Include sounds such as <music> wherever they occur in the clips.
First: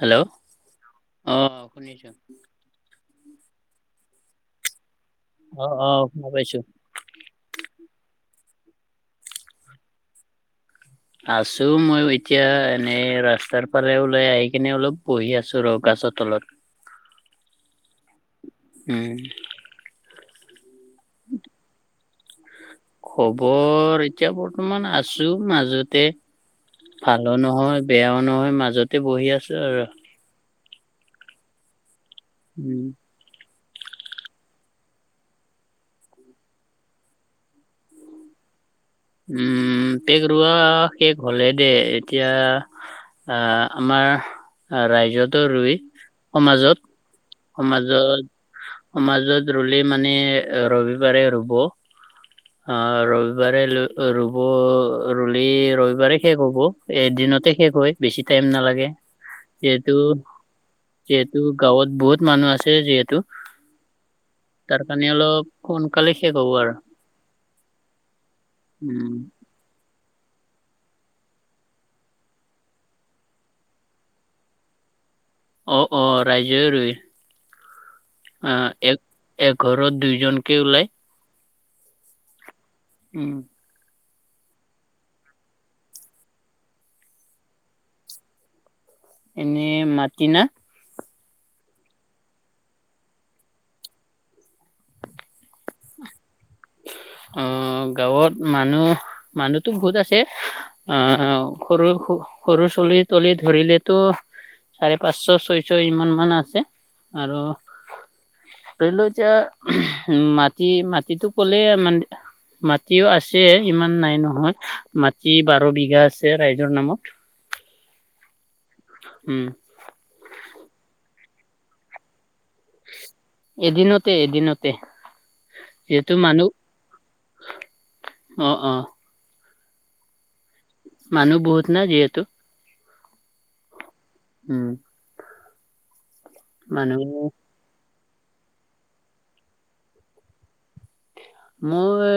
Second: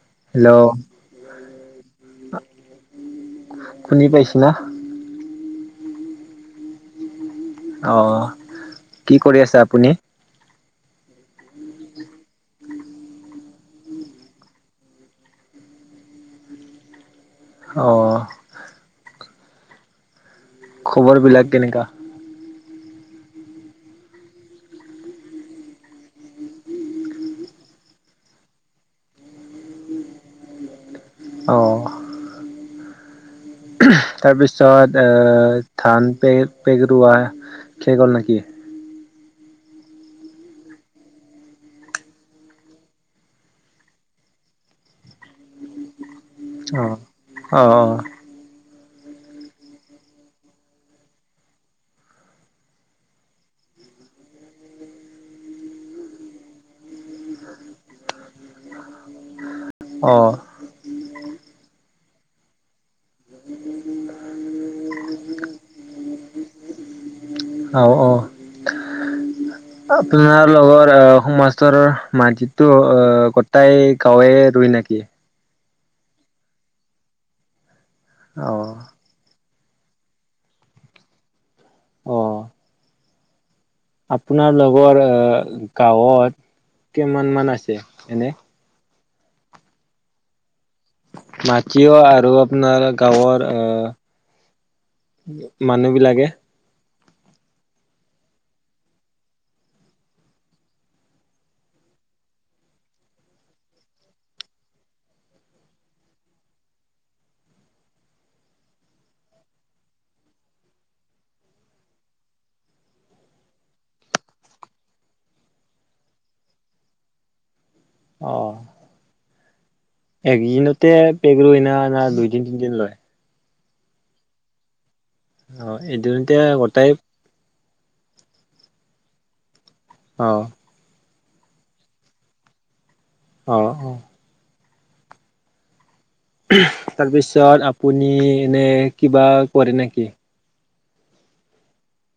Hello, অ' শুনিছো। শুনি পাইছিলা? অ', অ', শুনা পাইছোঁ। অ', কি কৰি আছে আপুনি? আছোঁ মই এতিয়া এনেই ৰাস্তাৰ ফালে ওলাই আহি কিনে অলপ বহি আছো ৰ! গাছৰ তলত। অঁ। উম'। খবৰ বিলাক কেনেকা? খবৰ এতিয়া বৰ্তমান আছো মাজতে ভালো নহয় বেয়াও নহয় মাজতে বহি আছো আৰু। অ'। উম। তাৰপিছত আ, ধান পেগ পেগৰুৱা শেষ গ'ল নেকি? উম, পেক ৰোৱা শেষ হ'লে দে, এতিয়া আহ, আমাৰ ৰাইজতো ৰুই অ সমাজত অ সমাজত সমাজত ৰুলে মানে ৰবিবাৰে ৰুব। আ, ৰবিবাৰে ৰুব, ৰুলে ৰবিবাৰে শেষ হব। এদিনতে শেষ হয়, বেছি টাইম নালাগে। <inaudible> যিহেতু অ অ যিহেতু গাঁৱত বহুত মানুহ আছে যিহেতু তাৰ কাৰণে অলপ সোনকালে শেষ হ'ব আৰু। অ অঁ উম আপোনাৰ লগৰ সমাজৰৰ মাটিতটো গোটাই গাঁৱে ৰুই নেকি? অঁ অঁ ৰাইজ ৰুই, অ আঁহ এক এঘৰত দুইজনকে ওলাই অঁ। উম। আপোনাৰ লগৰ গাঁৱত কেইমান মান আছে এনে? এনে মাটি না? মাটিও আৰু আপোনাৰ গাঁৱৰ আহ মানুহ বিলাকে অ' গাঁৱত মানুহ মানুহতো বহুত আছে। আহ, সৰু সৰু চলি তলি ধৰিলেতো চাৰে পাঁচশ ছয়শ ইমান মান আছে আৰু ধৰিল এতিয়া উ, মাটি মাটিতটো ক'লে মান মাটিও আছে ইমান নাই নহয় মাটি বাৰ বিঘা আছে ৰাইজৰ নামত। অহ। উম। একদিনতে পেগ <unintelligible> দুইদিন তিনিদিন লয়। এদিনতে এদিনতে। অঁ যিহেতু এইদিনতে মানুহ গোতাই অ অ অঁ মানুহ বহুত না যিহেতু অহ অহ উম। মানুহ তাৰপিছত আপুনি এনেই কিবা কৰে নেকি? মই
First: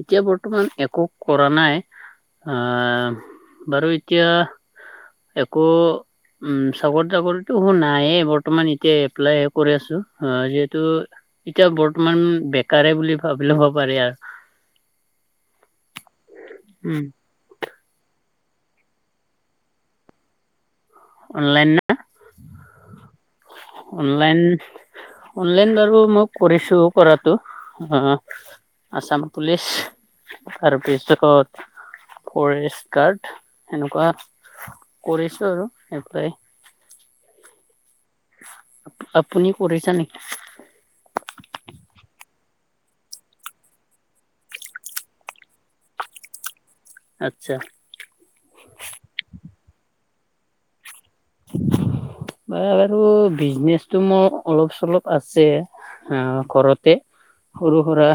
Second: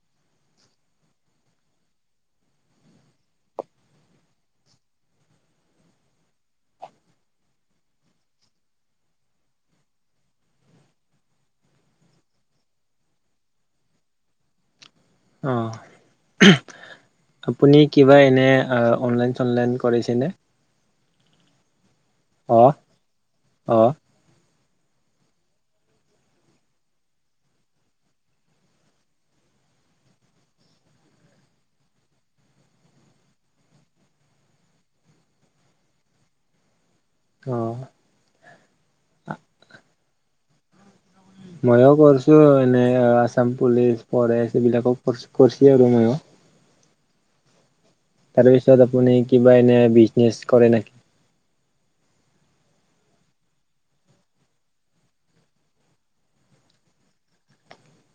এতিয়া বৰ্তমান একো কৰা নাই। আহ বাৰু এতিয়া একো উম চাকৰি তাকৰিতটো মোৰ নাই বৰ্তমান এতিয়া এপ্লাই কৰি আছো যিহেতু এতিয়া বৰ্তমান বেকাৰে বুলি ভাবিলব হ'ব পাৰি আৰু অ উম আপুনি কিবা এনে অনলাইন চনলাইন কৰিছেনে। অনলাইন না? অ' অ'। অনলাইন- অনলাইন বাৰু মই কৰিছো কৰাতো। আছাম পুলিচ, তাৰপিছত। ফৰেষ্ট গাৰ্ড সেনেকুৱা কৰিছো আৰু এপ্লাই। অঁ। আপুনি কৰিছা নেকি? মইও কৰিছো এনে আছাম পুলিচ, ফৰেষ্ট এইবিলাকোছ কৰিছে আৰু ময়ো। আচ্ছা। তাৰপিছত আপুনি কিবা এনে বিজনেচ কৰে নেকি? উ। বা বাৰু বিজনেচটো মোৰ অলপ চলপ আছে। অ' ঘৰতে সৰু সুৰা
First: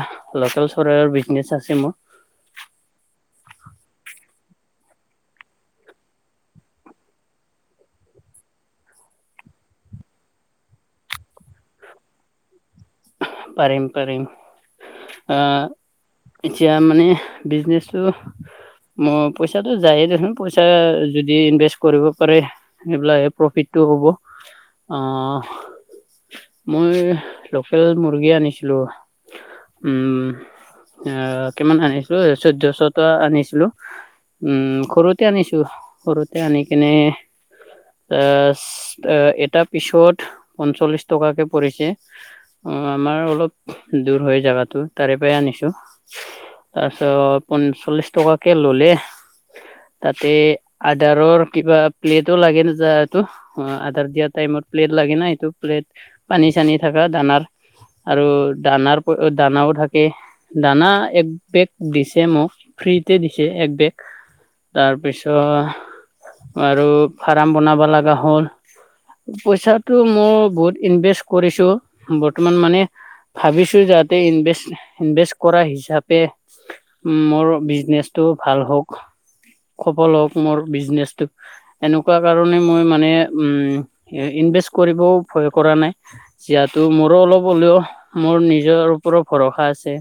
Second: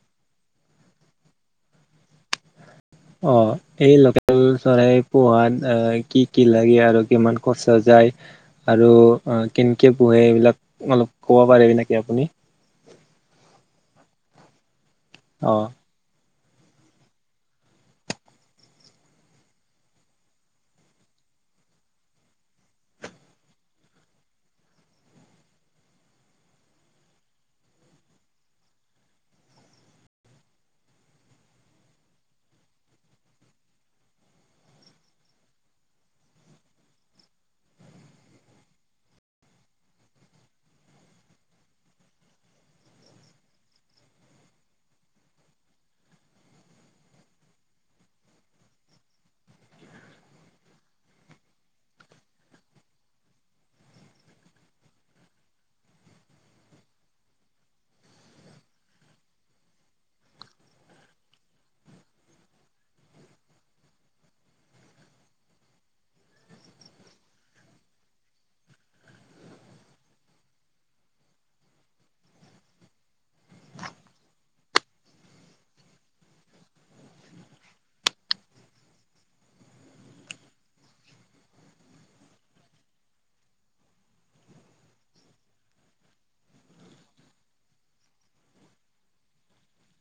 লোকেল চৰাইৰ বিজনেচ আছে মোৰ। অ' এই লোকেল চৰাই পোহাত, আহ কি কি লাগে আৰু কিমান খচ যায়। আৰু কেনেকৈ পোহে এইবিলাক অলপ ক'ব পাৰিবি নকি আপুনি? পাৰিম- পাৰিম অ আহ। এতিয়া মানে বিজনেছটো। মই পইচাটো যায়ে দেখোন, পইচা যদি ইনভেষ্ট কৰিব পাৰে।। সেইবিলাকে প্ৰফিটটো হ'ব আহ মই লোকেল মুৰ্গী আনিছিলো উম। আহ কিমান আনিছিলো চৈধ্যশটা আনিছিলো। উম সৰুতে আনিছো সৰুতে আনি কেনে এ' এটা পিছত পঞ্চল্লিশ টকাকে পৰিছে। অ', আমাৰ অলপ দূৰ হয় জোগাতো তাৰে পৰাই আনিছো। তাৰপিছত পচল্লিশ টকাকে ললে তাতে আদাৰৰ কিবা প্লেটো লাগে নযটো অ' আধাৰ দিয়া টাইমত প্লেট লাগে না সটো প্লেট পানী চানী থকা দানাৰ। আৰু দানাৰ, দানাও থাকে। দানা এক বেগ দিছে মোক, ফ্ৰীতে দিছে এক বেগ। তাৰপিছত আৰু ফাৰ্ম বনাব লগা হ'ল। পইচাটো মই বহুত ইনভেষ্ট কৰিছোঁ। বৰ্তমান মানে ভাবিছো যাতে ইনভেষ্ট ইনভেষ্ট কৰা হিচাপে মোৰ বিজনেচটো ভাল হওঁক, সফল হওঁক মোৰ বিজনেচটো। এনেকুৱা কাৰণে মই মানে উম। ইনভেষ্ট কৰিবও ভয় কৰা নাই ইয়াত ত' মোৰো অলপ হ'লেও মোৰ নিজৰ ওপৰত ভৰসা আছে।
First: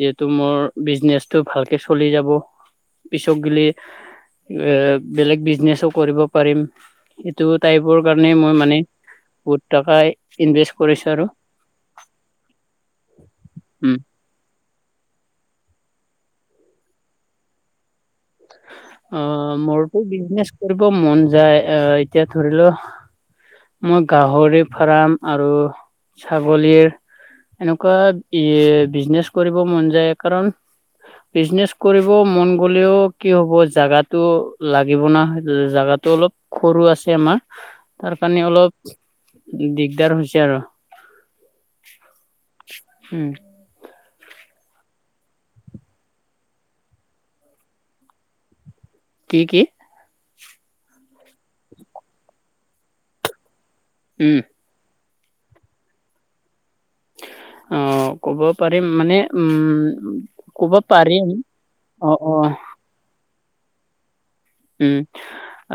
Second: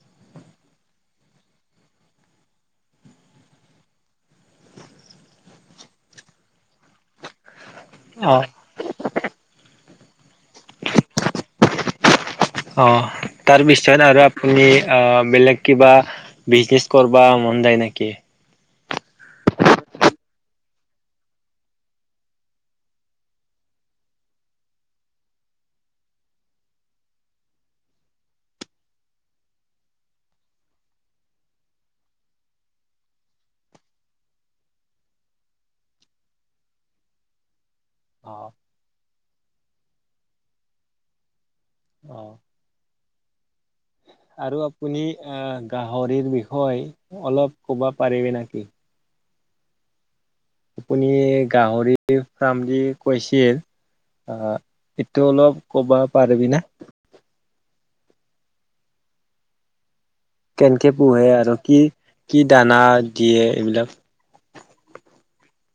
যিহেতু মোৰ বিজনেচটো ভালকে চলি যাব পিছক গিলি। এ' বেলেগ বিজনেছো কৰিব পাৰিম। এইটো টাইপৰ কাৰণে অ মই মানে বহুত টকা ইনভেষ্ট কৰিছো আৰু। অ', তাৰ পিছত উম আৰু আপুনি অ', বেলেগ কিবা বিজনেচ কৰিব মন যায় নেকি? অ', মোৰতো বিজনেচ কৰিব মন যায় আহ এতিয়া ধৰি লও মই গাহৰি ফাৰ্ম আৰু ছাগলীৰ এনেকুৱা ই বিজনেচ কৰিব মন যায় কাৰণ বিজনেচ কৰিব মন গ'লেও কি হ'ব, জোগাতটো লাগিব না। জাগাতো অলপ সৰু আছে আমাৰ। তাৰ অ কাৰণে অলপ দিগদাৰ হৈছে আৰু। অহ। উম আৰু আপুনি গাহৰিৰ বিষয়ে অলপ ক'বা পাৰিবি নাকি? কি কি? আপুনি গাহৰি ফ্ৰাম দি কৈছিল উম আহ এইটো অলপ ক'বা পাৰিবি না? অহ ক'ব পাৰিম মানে উম ক'ব কেনেকে পোহে? পাৰিম আৰু কি অ অ কি দানা দিয়ে এইবিলাক উম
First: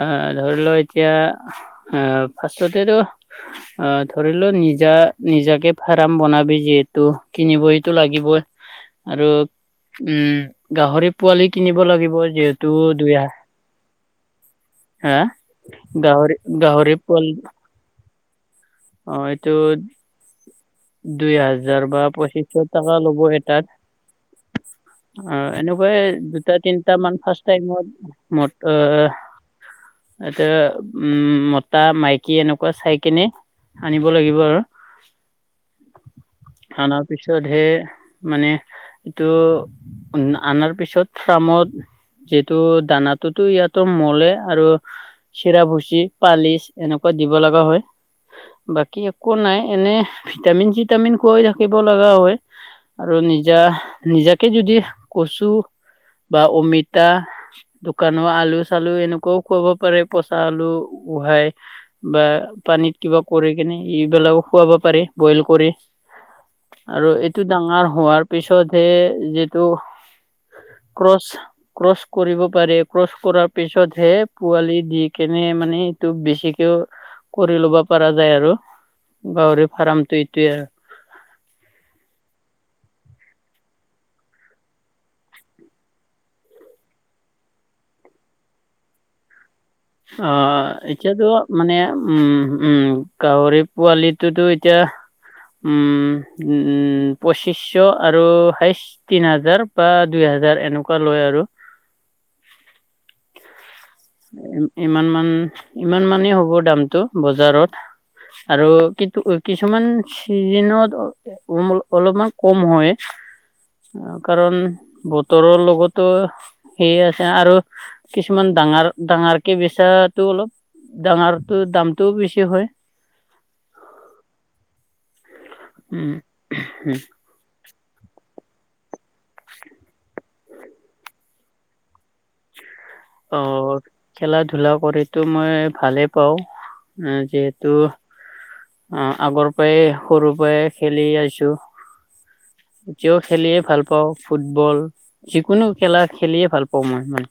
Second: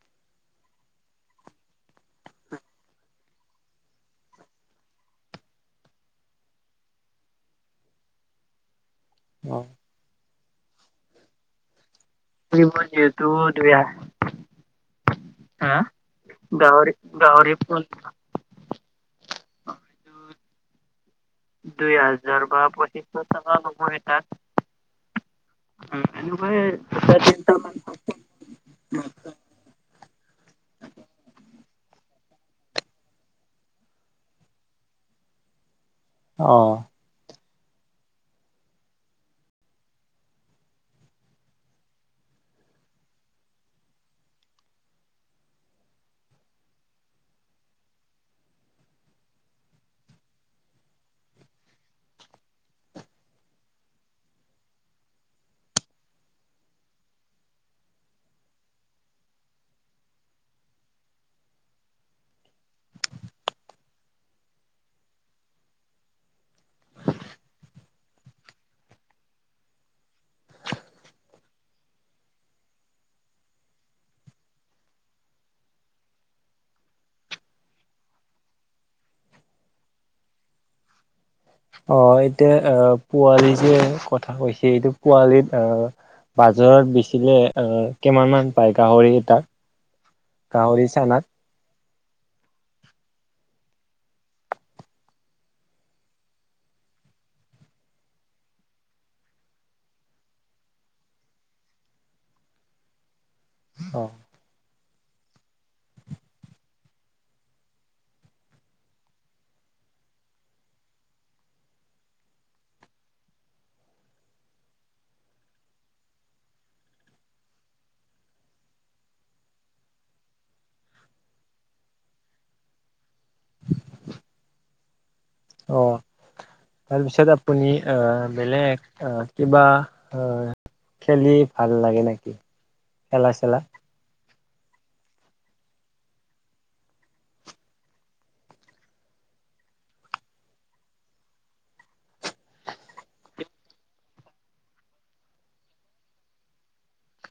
আহ ধৰি লও এতিয়া আহ ফাৰ্চটতেতো অ ধৰি লও নিজা নিজাকে ফাৰ্ম বনাবি যিহেতু কিনিবইটো লাগিব। <inaudible> আৰু অ উম গাহৰি পোৱালি কিনিব লাগিব যিহেতু দুই <unintelligible> হা হা। গাহৰি গাহৰি পোৱালি গহৰি-গহৰি অ এইটো দুই হাজাৰ দুই বা হাজাৰ বা পঁচিশশ টকা পঁচিছশ ল'ব টকা ল'ব এটাত। অ এনেকুৱাই এনেকুৱাই দুটা তিনটা দুটা মান ফাৰ্ষ তিনিটা টাইত মান ম অ এতিয়া উম মতা-মাইকী এনেকুৱা চাই কেনে আনিব লাগিব আৰু। অ। অনাৰ পিছতহে মানে এইটো, অনাৰ পিছত ফাৰ্মত যিহেতু দানাতো ইয়াতে মলে আৰু চিৰাভুচি পালিচ এনেকুৱা দিব লগা হয়। বাকী একো নাই এনে ভিটামিন-চিটামিন কুৱাই থাকিব লগা হয়। আৰু নিজা নিজাকে যদি কচু বা অমিতা দোকানৰ আলু-চালু এনেকুৱাও খুৱাব পাৰে পচা আলু উহাই। বা পানীত কিবা কৰি কেনে এইবিলাকও খুৱাব পাৰে বইল কৰি। আৰু এইটো ডাঙৰ হোৱাৰ পিছতহে যিটো ক্ৰচ ক্ৰচ কৰিব পাৰে। ক্ৰচ কৰাৰ পিছতহে পোৱালি দি কেনে মানে এইটো বেছিকেও কৰি ল'ব পৰা যায় আৰু গাহৰি ফাৰ্মটো এইটোয়ে অ এতিয়া আহ পোৱালি যে কথা কৈছে এইটো পোৱালিত আহ বাজৰত বিচিলে অ কিমান মান পায় গাহৰি এটাত? অ গাহৰি চানাত এতিয়াটো মানে উম, উম, গাহৰি পোৱালিটোতো এতিয়া উম পঁচিছশ আৰু হাইষ্ট তিন হাজাৰ বা দুই হাজাৰ এনেকুৱা লয় আৰু। অ। ইমান মান, ইমান মানেই হ'ব দামটো বজাৰত। আৰু কিন্তু কিছুমান চিজিনত অল অলপমান কম হয় কাৰণ বতৰৰ লগতো সেই আছে আৰু কিছুমান ডাঙৰ, ডাঙৰকে বিচাৰাটো অলপ ডাঙৰটো দামটোও বেছি হয়। অ', উম। তাৰ পিছৰত- তুমি অ' ললে অ' কিবা, অ' খেলি ভাল লাগে নেকি? খেলা চেলা অ', খেলা-ধূলা কৰিতো মই ভালেই পাওঁ। যিহেতু- অ' আগৰ পাৱেই সৰু পাই খেলি আইছো। এতিয়াও খেলিয়ে ভাল পাওঁ, ফুটবল যিকোনো খেলা খেলিয়ে ভাল পাওঁ মই মানে।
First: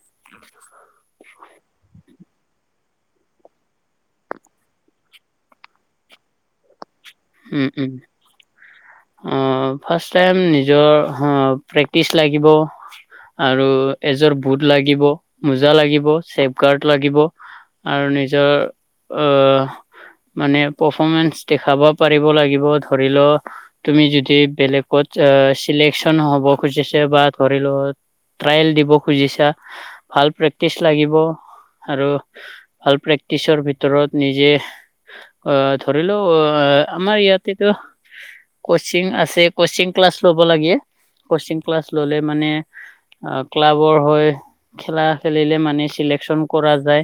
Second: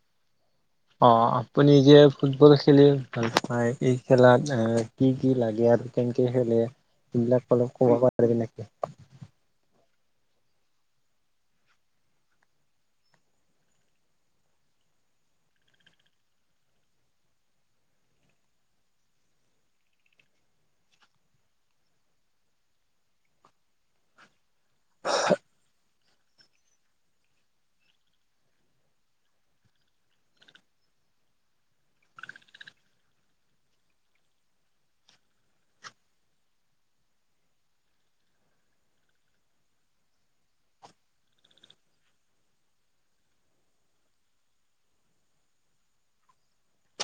অ' আপুনি যে ফুটবল খেলি ভাল পায়, এই খেলাত এ- কি কি লাগে আৰু কেনেকে খেলে? সেইবিলাক উম, অলপ ক'ব উম, পাৰবি না কি? অ' ফাষ্ট টাইম নিজৰ প্ৰেক্টিচ লাগিব, আৰু এযোৰ বুট লাগিব, মোজা লাগিব, ছেফ গাৰ্ড লাগিব আৰু নিজৰ অ' মানে পাৰফৰ্মেঞ্চ দেখাব- পাৰিব লাগিব ধৰি ল' তুমি যদি বেলেগত চিলেক্ট চন হব খুজিছা বা ধৰি লোৱা ট্ৰায়েল দিব খুজিছা ভাল প্ৰেক্টিচ লাগিব আৰু ভাল প্ৰেক্টিচৰ ভিতৰত নিজে, অ' ধৰিলও অ আমাৰ ইয়াতেতো কচিং আছে কচিং ক্লাছ ল'ব লাগে, কচিং ক্লাছ ললে মানে ক্লাবৰ হয় খেলা খেলিলে মানে চিলেকচন কৰা যায়।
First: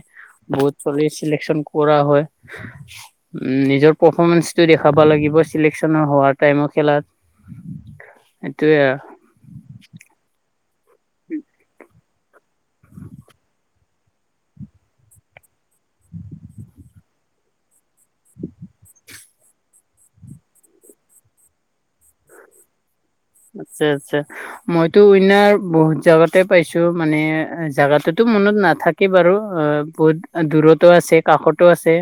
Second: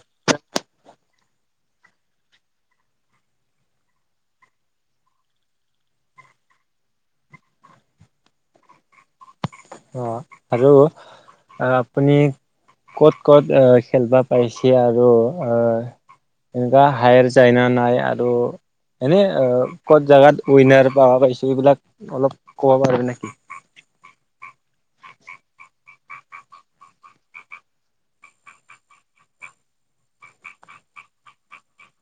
বহুত চলিৰ চিলেকচন কৰা হয়। উম, নিজৰ পাৰফৰ্মেঞ্চ টো দেখাব লাগিব চিলেকচন হোৱাৰ টাইমো খেলাত, সেইটোৱে আৱ। অ আৰু অ' আপুনি ক'ত ক'ত অ' খেলবা পাইছি আৰু অ'- এনেকুৱা হায়াৰ যায়না নাই আৰু এনেই অ- ক'ত জাগাত উইনাৰ পাবা পাৰিছো এইবিলাক অলপ ক'ব পাৰি নেকি? আচ্ছা আচ্ছা। মইতো উইনাৰ বহুত জাগাতে পাইছো মানে জাগাতোটো মনত নাথাক কে বাৰু অ বহুত দূৰতো আছে কাষতো আছে।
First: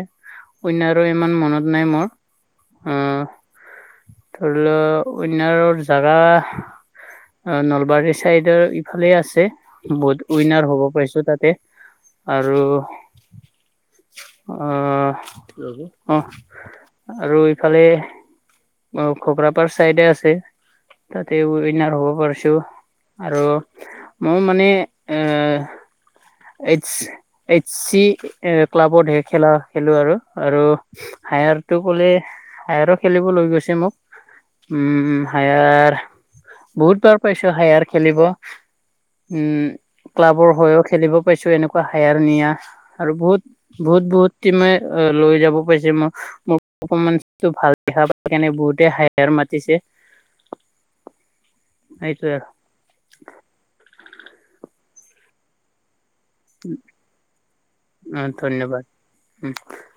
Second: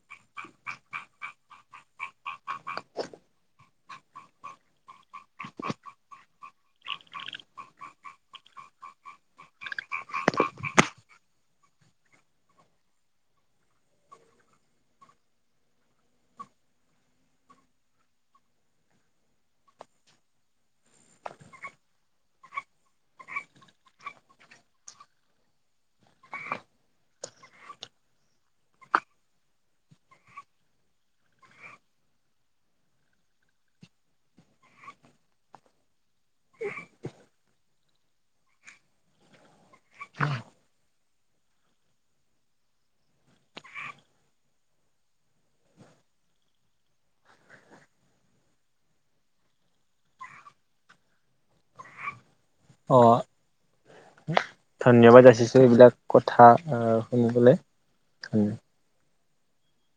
অন্য আৰু ইমান মনত নাই মোৰ, আহঁ ধৰি ল' উইনাৰৰ জাগা অ নলবাৰী চাইডৰ ইফালে আছে, বহুত উইনাৰ হ'ব পাৰিছো তাতে। আৰু অ, অঁহ আৰু ইফালে অ খকৰাপাৰ চাইডে আছে। তাতে উইনাৰ হব পাৰিছু। আৰু মই মানে এ এইচ, এইচ চি, এ ক্লাবত হে খেলা খেলো আৰু, আৰু- হায়াৰটো ক'লে- হায়াৰো খেলিব লৈ গৈছে মোক। উম' হায়াৰ বহুতবাৰ পাইছো হায়াৰ খেলিব। উম' ক্লাবৰ হৈও খেলিব পাইছো এনেকুৱা হায়াৰ নিয়া আৰু বহুত- বহুত-বহুত তিমে লৈ যাব পাইছে মোক। মোক অকমান ভাল দেখা পায় কিণে বহুতে হাইয়াৰ মাতিছে। হেইটোৱে। অঁ ধন্যবাদ যাচিছো এইবিলাক কথা শুনিবলে। আৰু ধন্যবাদ উম